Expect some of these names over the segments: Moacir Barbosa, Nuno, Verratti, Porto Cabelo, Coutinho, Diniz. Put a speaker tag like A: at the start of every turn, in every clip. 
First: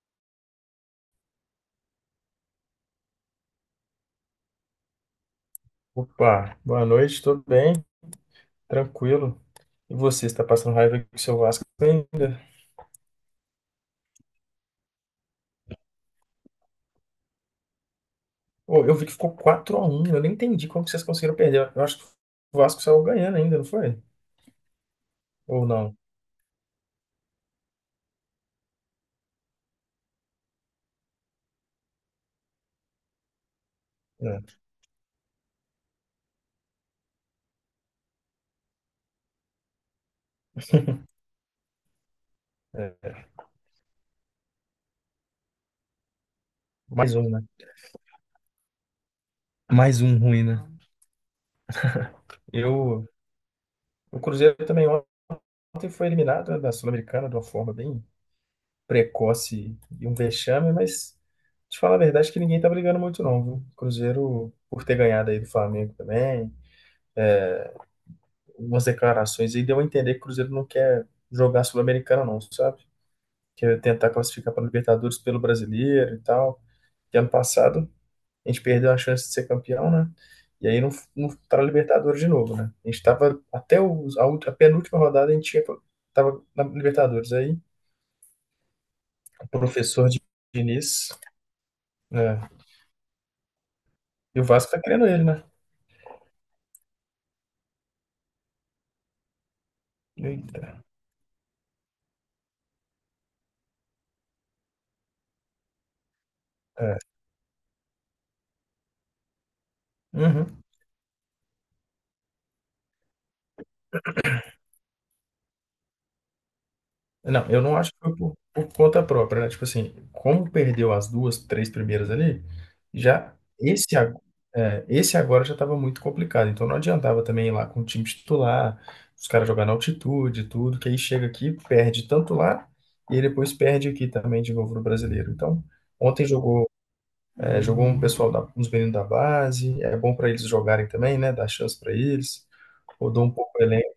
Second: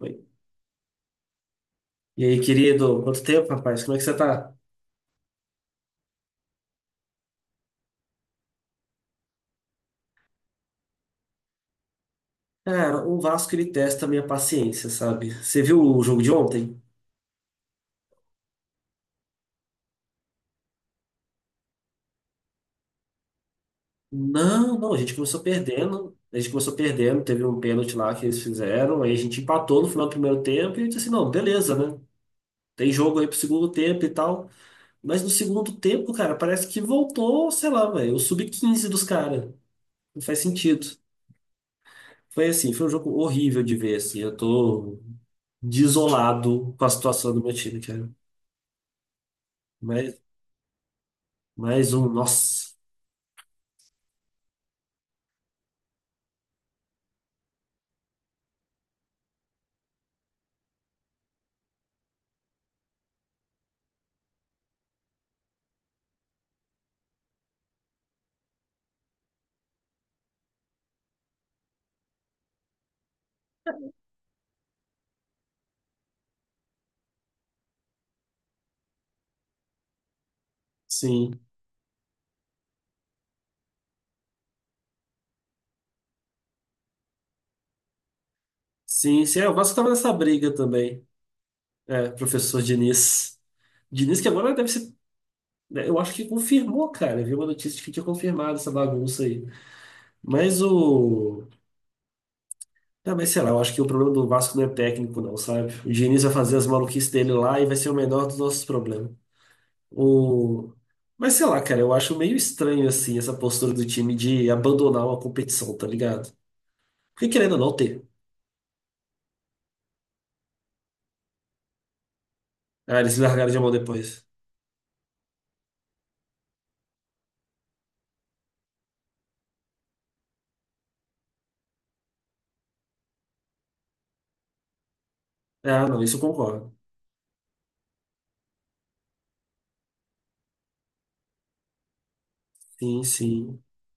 A: Oi. E aí, querido, quanto tempo, rapaz? Como é que você tá?
B: Opa, boa noite, tudo bem? Tranquilo. E você, está passando raiva com o seu Vasco ainda?
A: Cara, o Vasco ele testa a minha paciência, sabe? Você viu o jogo de ontem?
B: Ô, eu vi que ficou quatro a um. Eu nem entendi como que vocês conseguiram perder. Eu acho que o Vasco saiu ganhando ainda, não foi?
A: Não, não, a gente começou
B: Ou não?
A: perdendo. A gente começou perdendo, teve um pênalti lá que eles fizeram, aí a gente empatou no final do primeiro tempo e eu disse assim, não, beleza, né? Tem jogo aí pro segundo tempo e
B: É,
A: tal. Mas no segundo tempo, cara, parece que voltou, sei lá, velho, o sub-15 dos caras. Não faz sentido. Foi assim, foi um
B: é.
A: jogo
B: é.
A: horrível de ver, assim. Eu tô desolado com a
B: Mais um,
A: situação
B: né?
A: do meu time, cara.
B: Mais um
A: Mas
B: ruim, né?
A: Mais um, nossa.
B: Eu, o Cruzeiro também ontem foi eliminado, né, da Sul-Americana de uma forma bem precoce e um vexame, mas te falar a verdade que ninguém tá brigando muito não, viu? O Cruzeiro, por ter ganhado aí do Flamengo também, umas declarações aí deu a entender que o Cruzeiro não quer jogar Sul-Americana, não, sabe? Quer tentar classificar para Libertadores pelo Brasileiro e tal. E ano passado a gente perdeu a chance de ser campeão, né? E aí não, não
A: Sim.
B: tá na Libertadores de novo, né? A gente tava até a penúltima rodada a gente tinha, tava na Libertadores. Aí
A: Sim, sim. É,
B: o
A: o Vasco tava
B: professor
A: nessa
B: de
A: briga também.
B: Diniz,
A: É,
B: né?
A: professor Diniz. Diniz que
B: E o
A: agora deve
B: Vasco tá
A: ser.
B: querendo ele, né?
A: Né, eu acho que confirmou, cara. Eu vi uma notícia de que tinha confirmado essa bagunça aí. Mas
B: Eita.
A: o. Ah, mas sei lá, eu acho que o problema do Vasco não é técnico, não, sabe? O Diniz vai fazer as
B: É.
A: maluquices dele lá e vai ser o menor dos nossos problemas.
B: Uhum.
A: O... Mas sei lá, cara, eu acho meio estranho, assim, essa postura do time de abandonar uma competição, tá ligado? Porque
B: Não,
A: querendo ou
B: eu
A: não
B: não acho que
A: ter.
B: foi por conta própria, né? Tipo assim, como perdeu as duas, três primeiras ali,
A: Ah, eles
B: já
A: largaram de mão
B: esse, ag-
A: depois.
B: é, esse agora já estava muito complicado. Então não adiantava também ir lá com o time titular, os caras jogar na altitude, e tudo, que aí chega aqui, perde tanto lá, e aí depois perde aqui também de novo no brasileiro. Então,
A: Ah, não, isso eu
B: ontem jogou,
A: concordo.
B: é, jogou um pessoal, da, uns meninos da base, é bom para eles jogarem também, né? Dar chance para eles,
A: Sim,
B: rodou um pouco
A: sim.
B: o elenco.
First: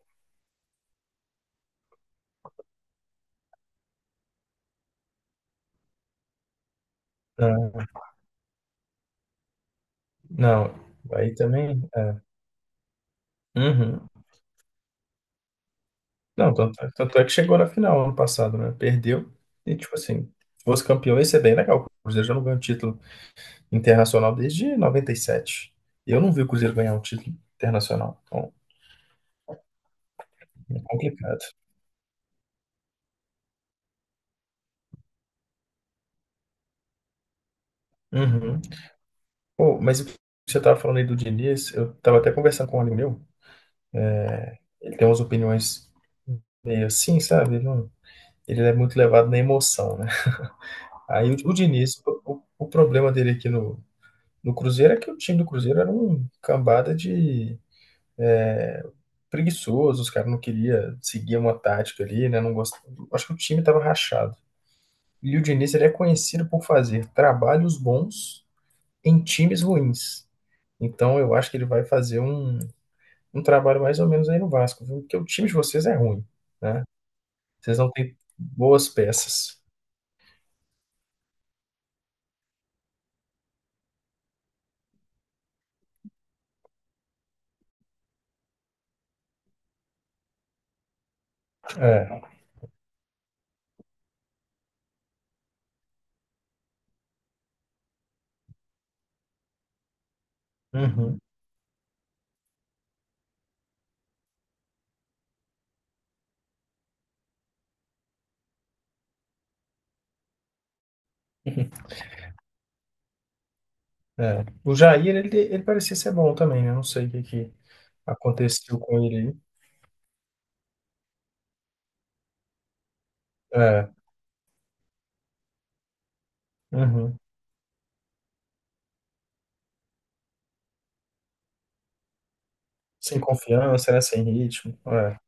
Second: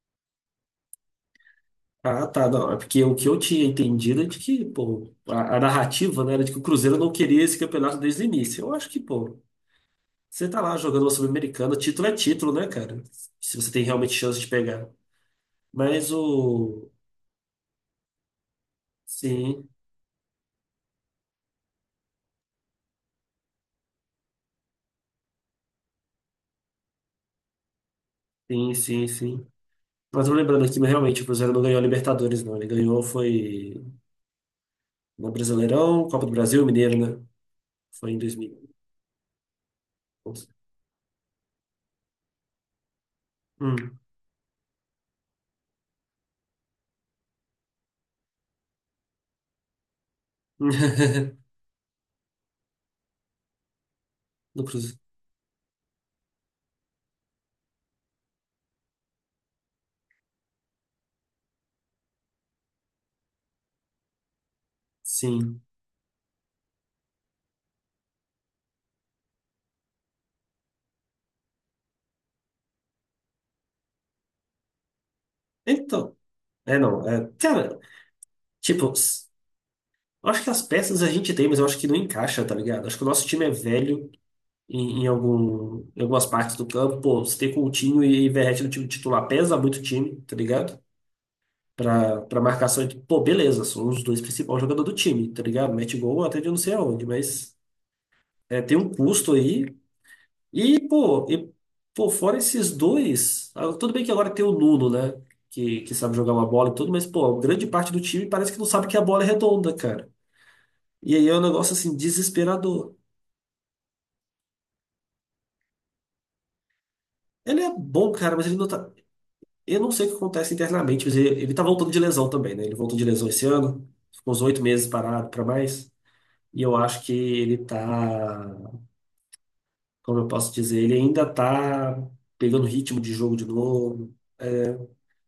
A: Ah, tá, não. É porque o que eu tinha entendido é de que, pô, a narrativa, né, era de que o Cruzeiro não queria esse
B: Não,
A: campeonato desde o início. Eu acho que, pô, você tá
B: não,
A: lá jogando uma
B: aí
A: Sul-Americana,
B: também.
A: título é título, né, cara? Se você tem
B: Uhum.
A: realmente chance de pegar. Mas
B: Não, tanto,
A: o.
B: tanto é que chegou na final ano passado, né? Perdeu.
A: Sim,
B: E, tipo assim, se fosse campeão, ia ser bem legal. O Cruzeiro já não ganha um título internacional desde 97. E sete. E eu não vi o Cruzeiro ganhar um título internacional. Então,
A: sim, sim, sim. Mas eu lembrando
B: é
A: aqui, mas realmente o
B: complicado.
A: Cruzeiro não ganhou a Libertadores, não. Ele ganhou foi no Brasileirão, Copa do Brasil e Mineiro, né? Foi em
B: Uhum.
A: 2011.
B: Pô, mas o que você tava falando aí do Diniz, eu tava até conversando com um amigo meu.
A: Hum.
B: Ele tem umas opiniões meio assim, sabe? Ele, não- ele é muito levado na emoção, né? Aí o Diniz, o problema dele aqui no
A: No
B: Cruzeiro é
A: Cruzeiro.
B: que o time do Cruzeiro era um cambada de É, preguiçoso, os caras não queriam seguir uma tática ali, né? Não gost... Acho que o time estava rachado. E o
A: Sim.
B: Diniz ele é conhecido por fazer trabalhos bons em times ruins. Então eu acho que ele vai fazer um, um trabalho mais ou menos aí no Vasco, viu? Porque o time de vocês é
A: Então.
B: ruim,
A: É,
B: né?
A: não. É,
B: Vocês
A: cara,
B: não têm boas
A: tipo,
B: peças.
A: eu acho que as peças a gente tem, mas eu acho que não encaixa, tá ligado? Acho que o nosso time é velho em algumas partes do campo. Pô, você tem Coutinho e Verratti no time titular, pesa muito o time, tá ligado? Pra,
B: É.
A: pra marcação. Pô, beleza, são os dois principais jogadores do time, tá ligado? Mete gol até de não sei aonde, mas é, tem um custo aí. E,
B: Uhum.
A: pô, e, pô, fora esses dois, ah, tudo bem que agora tem o Nuno, né? Que sabe jogar uma bola e tudo, mas, pô, grande parte do time parece que não sabe que a bola é redonda, cara. E aí é um negócio assim desesperador.
B: É. O Jair, ele parecia ser bom também, né? Não sei o que, que
A: Ele é bom, cara, mas ele não
B: aconteceu
A: tá.
B: com ele
A: Eu não sei o que acontece internamente, mas ele tá voltando de lesão também, né? Ele voltou de lesão esse
B: aí.
A: ano,
B: É.
A: ficou uns 8 meses parado pra mais. E eu acho que
B: Uhum.
A: ele tá, como eu posso dizer, ele ainda tá pegando ritmo de
B: Sem
A: jogo de
B: confiança, né?
A: novo.
B: Sem
A: É,
B: ritmo. É.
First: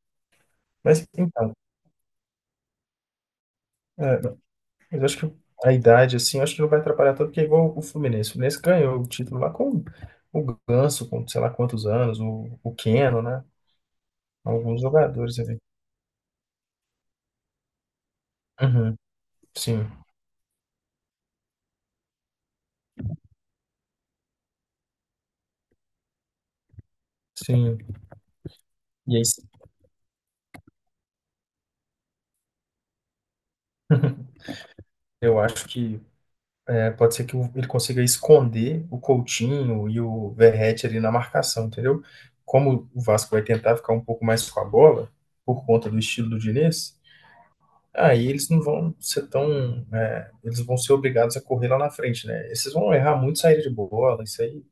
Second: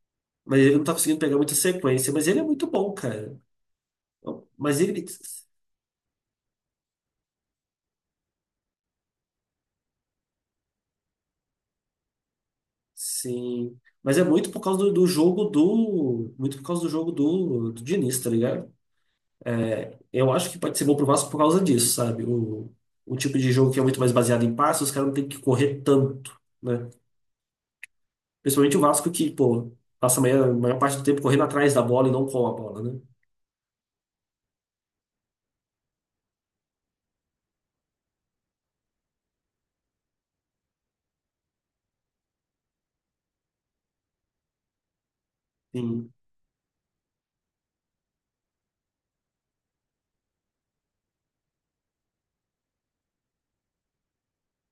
A: Mas ele não tá
B: Mas
A: conseguindo pegar muita
B: então,
A: sequência, mas ele é muito bom, cara.
B: é,
A: Mas
B: mas
A: ele.
B: acho que a idade, assim, acho que não vai atrapalhar tanto, porque é igual o Fluminense. O Fluminense ganhou o título lá com o Ganso, com sei lá quantos anos, o Keno, né?
A: Sim. Mas é muito por causa
B: Alguns
A: do
B: jogadores
A: jogo
B: ali.
A: do. Muito por causa do jogo do Diniz, tá ligado?
B: Uhum, sim,
A: É, eu acho que pode ser bom pro Vasco por causa disso, sabe? O tipo de jogo que é muito mais baseado em passes, os caras não têm que correr tanto, né?
B: sim.
A: Principalmente o Vasco
B: E aí,
A: que,
B: sim,
A: pô, passa a maior parte do tempo correndo atrás da bola e não com a bola, né?
B: eu acho que é, pode ser que o- ele consiga esconder o Coutinho e o Verratti ali na marcação, entendeu? Como o Vasco vai tentar ficar um pouco mais com a bola, por conta do
A: Sim.
B: estilo do Diniz, aí eles não vão ser tão. É, eles vão ser obrigados a correr lá na frente, né? Esses vão errar muito saída de bola, isso aí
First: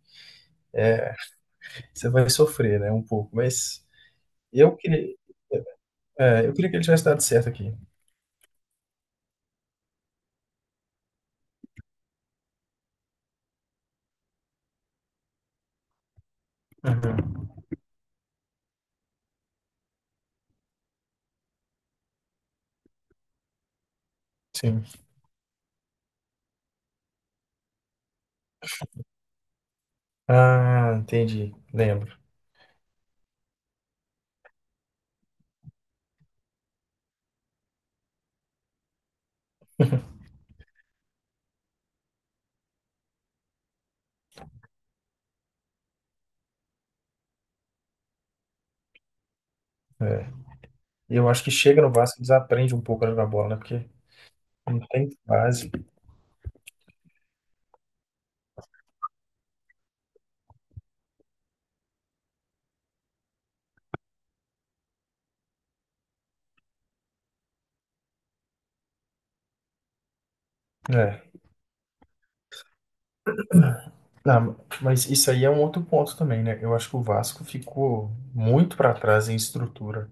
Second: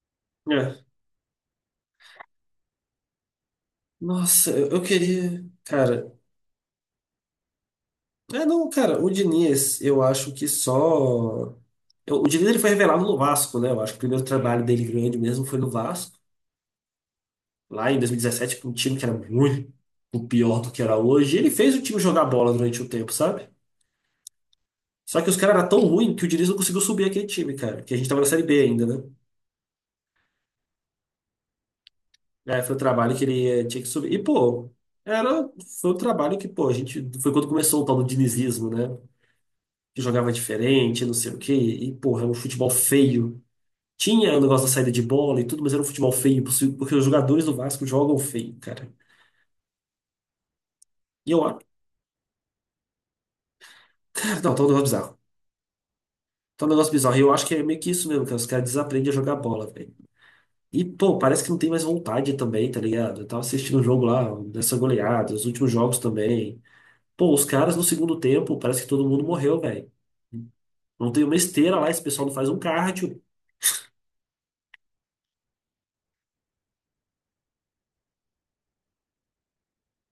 A: É.
B: você vai sofrer, né? Um pouco. Mas
A: Nossa, eu,
B: eu
A: eu
B: queria,
A: queria. Cara.
B: é, eu queria que ele tivesse dado certo aqui.
A: É, não, cara, o Diniz, eu acho que só. O Diniz ele foi revelado no Vasco, né? Eu acho que o primeiro trabalho dele grande mesmo foi no Vasco,
B: Uhum,
A: lá em 2017, com um time que era muito pior do que era hoje. E ele fez o time jogar bola durante o tempo, sabe?
B: sim.
A: Só que os caras eram tão ruins que o Diniz não conseguiu subir aquele time, cara. Que a gente tava na Série B ainda, né?
B: Ah, entendi. Lembro.
A: Aí foi um trabalho que ele tinha que subir. E, pô, era, foi um trabalho que, pô, a gente. Foi quando começou o tal do dinizismo, né? Que jogava diferente, não sei o quê. E, porra, era um futebol feio. Tinha o negócio da saída de bola e tudo, mas era um futebol feio, porque os jogadores do Vasco jogam feio, cara.
B: É. E eu
A: E eu
B: acho que
A: acho.
B: chega no Vasco e desaprende um pouco a jogar bola, né? Porque
A: Cara, não, tá um
B: não
A: negócio
B: tem
A: bizarro.
B: base.
A: Tá um negócio bizarro. E eu acho que é meio que isso mesmo, cara. Os caras desaprendem a jogar bola, velho. E, pô, parece que não tem mais vontade também, tá ligado? Eu tava assistindo o jogo lá, dessa goleada, os últimos jogos também. Pô, os caras no segundo tempo, parece que todo mundo morreu, velho. Não tem
B: É.
A: uma esteira lá, esse pessoal não faz um cardio.
B: Não, mas isso aí é um outro ponto também, né? Eu acho que o Vasco ficou muito para trás em estrutura.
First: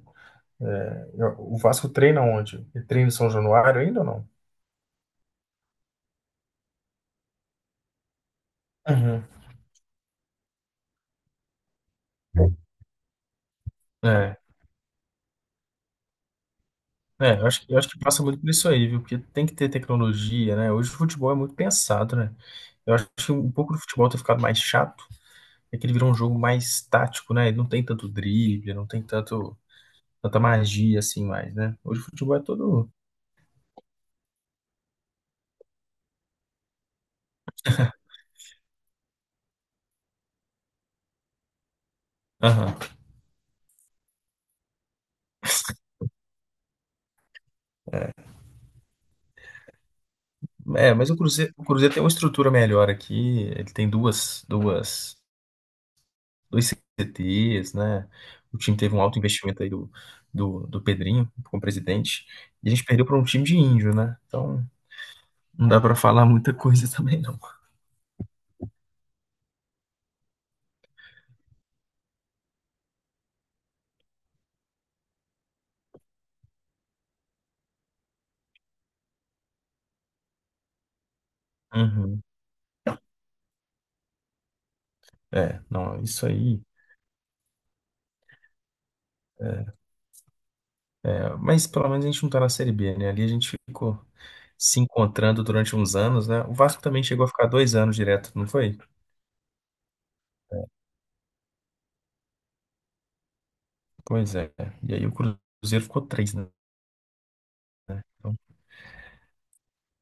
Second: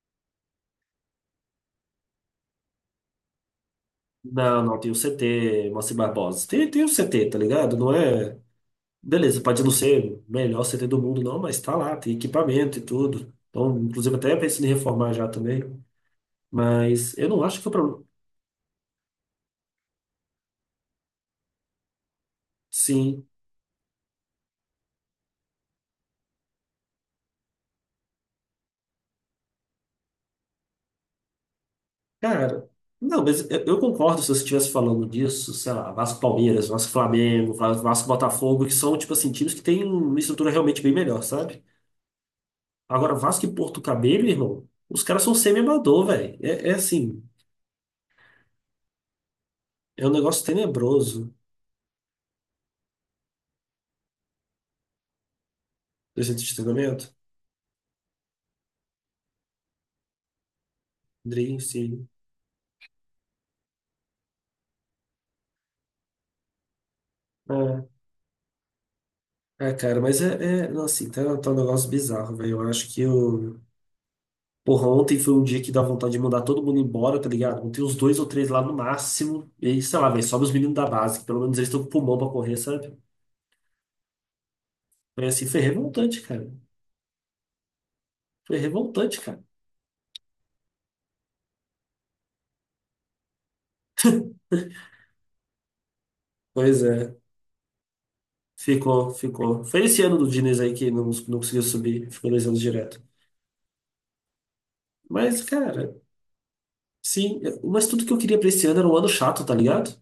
B: É, o Vasco treina onde? Ele treina em São Januário ainda ou não?
A: Não, não, tem o CT, Moacir Barbosa. Tem o CT, tá ligado? Não é.
B: Uhum.
A: Beleza, pode não ser o melhor CT do mundo, não, mas tá lá, tem equipamento e tudo. Então, inclusive, até
B: É,
A: pensando em reformar já também. Mas eu
B: é,
A: não
B: eu
A: acho
B: acho,
A: que o
B: eu acho que
A: problema.
B: passa muito por isso aí, viu? Porque tem que ter tecnologia, né? Hoje o futebol é muito pensado, né? Eu acho
A: Sim,
B: que um pouco do futebol ter ficado mais chato é que ele virou um jogo mais tático, né? Ele não tem tanto drible, não tem tanto, tanta magia assim mais, né? Hoje o futebol é
A: cara,
B: todo.
A: não, mas eu concordo se você estivesse falando disso, sei lá, Vasco Palmeiras, Vasco Flamengo, Vasco Botafogo, que são, tipo assim, times que têm uma estrutura realmente bem melhor, sabe?
B: Aham.
A: Agora, Vasco e Porto Cabelo, irmão, os caras são semi-amador, velho. É assim, é um negócio
B: É, mas
A: tenebroso.
B: O Cruzeiro tem uma estrutura melhor aqui. Ele tem duas
A: Do centro de
B: dois
A: treinamento?
B: CTs, né? O time teve um alto investimento aí do Pedrinho
A: Dream,
B: como
A: sim.
B: presidente. E a gente perdeu para um time de índio, né? Então não dá para falar muita coisa também, não.
A: É, cara, mas é não, assim, tá um negócio bizarro, velho. Eu acho que o. Porra, ontem foi um dia que dá vontade de mandar todo mundo embora, tá ligado? Tem uns dois ou três lá no máximo. E aí, sei lá, velho, sobe os meninos da base, que pelo menos eles estão com pulmão
B: Uhum.
A: pra correr, sabe? Foi assim, foi
B: É, não,
A: revoltante,
B: isso
A: cara.
B: aí.
A: Foi revoltante, cara.
B: É, mas pelo menos a gente não tá na Série B, né? Ali a gente ficou se encontrando durante uns anos, né? O Vasco
A: Pois
B: também
A: é,
B: chegou a ficar dois anos direto, não foi?
A: ficou, ficou. Foi esse ano do Diniz aí que não conseguiu subir, ficou 2 anos direto.
B: Pois é. E aí o
A: Mas,
B: Cruzeiro
A: cara,
B: ficou três, né?
A: sim, mas tudo que eu
B: Então,
A: queria pra esse ano era um ano chato, tá ligado?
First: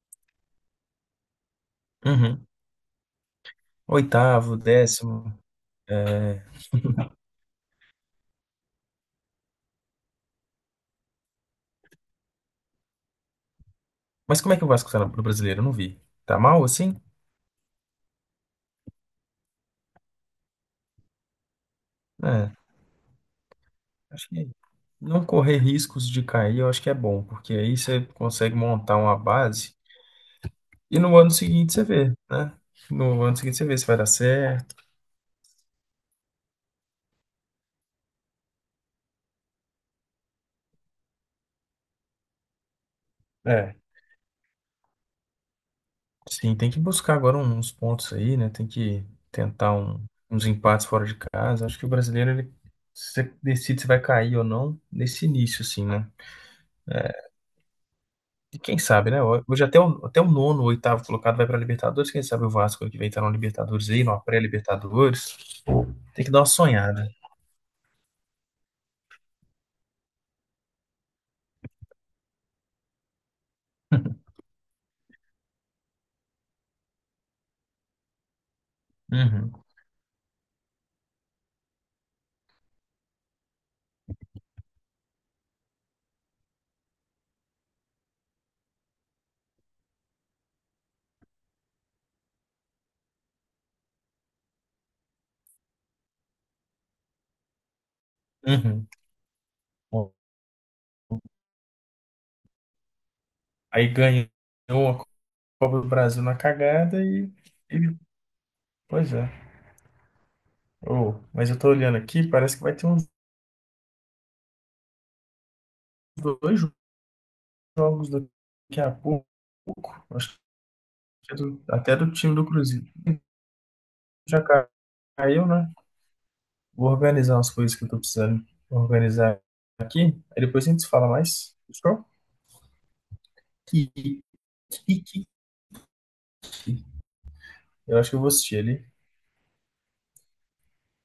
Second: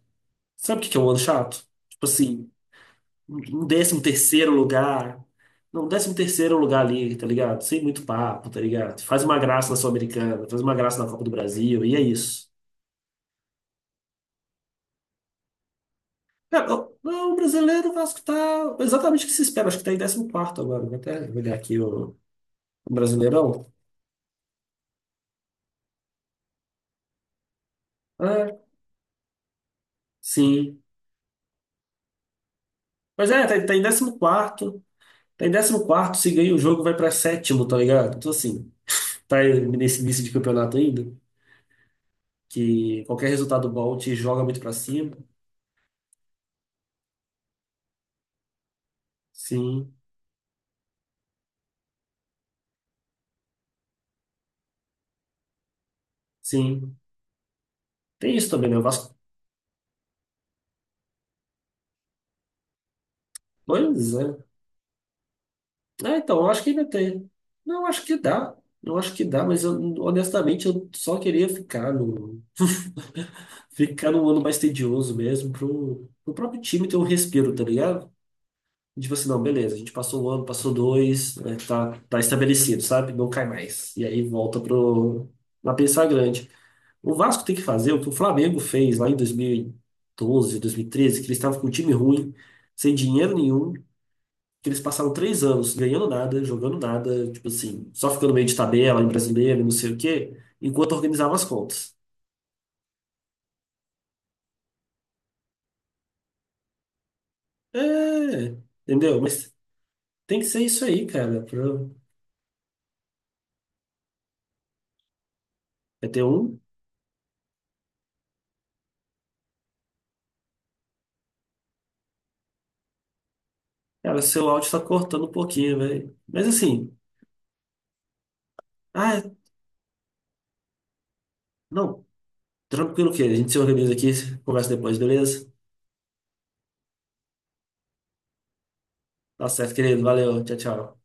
A: Sabe o que que é um ano chato? Tipo
B: uhum.
A: assim, um 13º
B: Oitavo,
A: lugar.
B: décimo.
A: Não, um décimo
B: É.
A: terceiro lugar ali, tá ligado? Sem muito papo, tá ligado? Faz uma graça na Sul-Americana, faz uma graça na Copa do Brasil, e é isso.
B: Mas como é que o Vasco tá no brasileiro? Eu não vi. Tá mal
A: Cara, o
B: assim?
A: não, o brasileiro, o Vasco tá exatamente o que se espera, acho que tá em 14º agora. Vou até olhar aqui o,
B: É,
A: o Brasileirão.
B: acho que não correr riscos de cair, eu acho que é bom, porque aí você consegue
A: É,
B: montar uma base
A: sim.
B: e no ano seguinte você vê, né? No
A: Mas
B: ano
A: é,
B: seguinte
A: tá,
B: você
A: tá
B: vê
A: em
B: se vai dar
A: décimo
B: certo.
A: quarto. Tá em décimo quarto, se ganha o jogo, vai pra sétimo, tá ligado? Então, assim, tá aí nesse início de campeonato ainda, que qualquer resultado
B: É.
A: bom te joga muito pra cima.
B: Sim, tem que buscar agora uns pontos aí, né? Tem que tentar
A: Sim.
B: um- uns empates fora de casa. Acho que o brasileiro, ele se você decide se vai cair ou não nesse início, assim, né?
A: Sim. Tem isso
B: E
A: também, né?
B: quem
A: O
B: sabe,
A: Vasco.
B: né? Hoje até até o nono, o oitavo colocado vai para Libertadores. Quem sabe o Vasco que vem estar na Libertadores aí,
A: Pois
B: numa
A: é.
B: pré-Libertadores.
A: Ah,
B: Tem que
A: então,
B: dar uma
A: eu acho que ainda
B: sonhada.
A: tem. Não, eu acho que dá. Eu acho que dá, mas eu, honestamente eu só queria ficar no, ficar num ano mais tedioso mesmo, pro próprio time ter um respiro, tá ligado? Tipo assim, não,
B: Uhum,
A: beleza, a gente passou um ano, passou dois, né, tá estabelecido, sabe? Não cai mais. E aí volta pro, na pensar grande. O Vasco tem que fazer o que o Flamengo fez lá em 2012, 13 que eles estavam com um time ruim, sem dinheiro nenhum. Que eles passaram 3 anos ganhando nada, jogando nada, tipo assim, só ficando meio de
B: uhum.
A: tabela em brasileiro, e não sei o
B: Bom,
A: quê, enquanto organizavam as contas.
B: aí ganhou a Copa do Brasil na cagada e-
A: É,
B: pois
A: entendeu?
B: é.
A: Mas tem que ser isso aí,
B: Oh,
A: cara.
B: mas
A: Pra...
B: eu tô olhando aqui, parece que vai ter uns
A: Vai ter um.
B: dois jogos daqui a pouco. Acho que até do time do Cruzeiro.
A: Cara,
B: Já
A: seu áudio tá cortando um
B: caiu, né?
A: pouquinho, velho. Mas
B: Vou
A: assim,
B: organizar umas coisas que eu tô precisando
A: ah,
B: organizar aqui. Aí depois a gente se fala mais. Fechou?
A: não, tranquilo que a gente se
B: Que,
A: organiza aqui, conversa depois,
B: que.
A: beleza?
B: Eu acho que eu vou assistir ali.
A: Tá certo, querido. Valeu, tchau, tchau.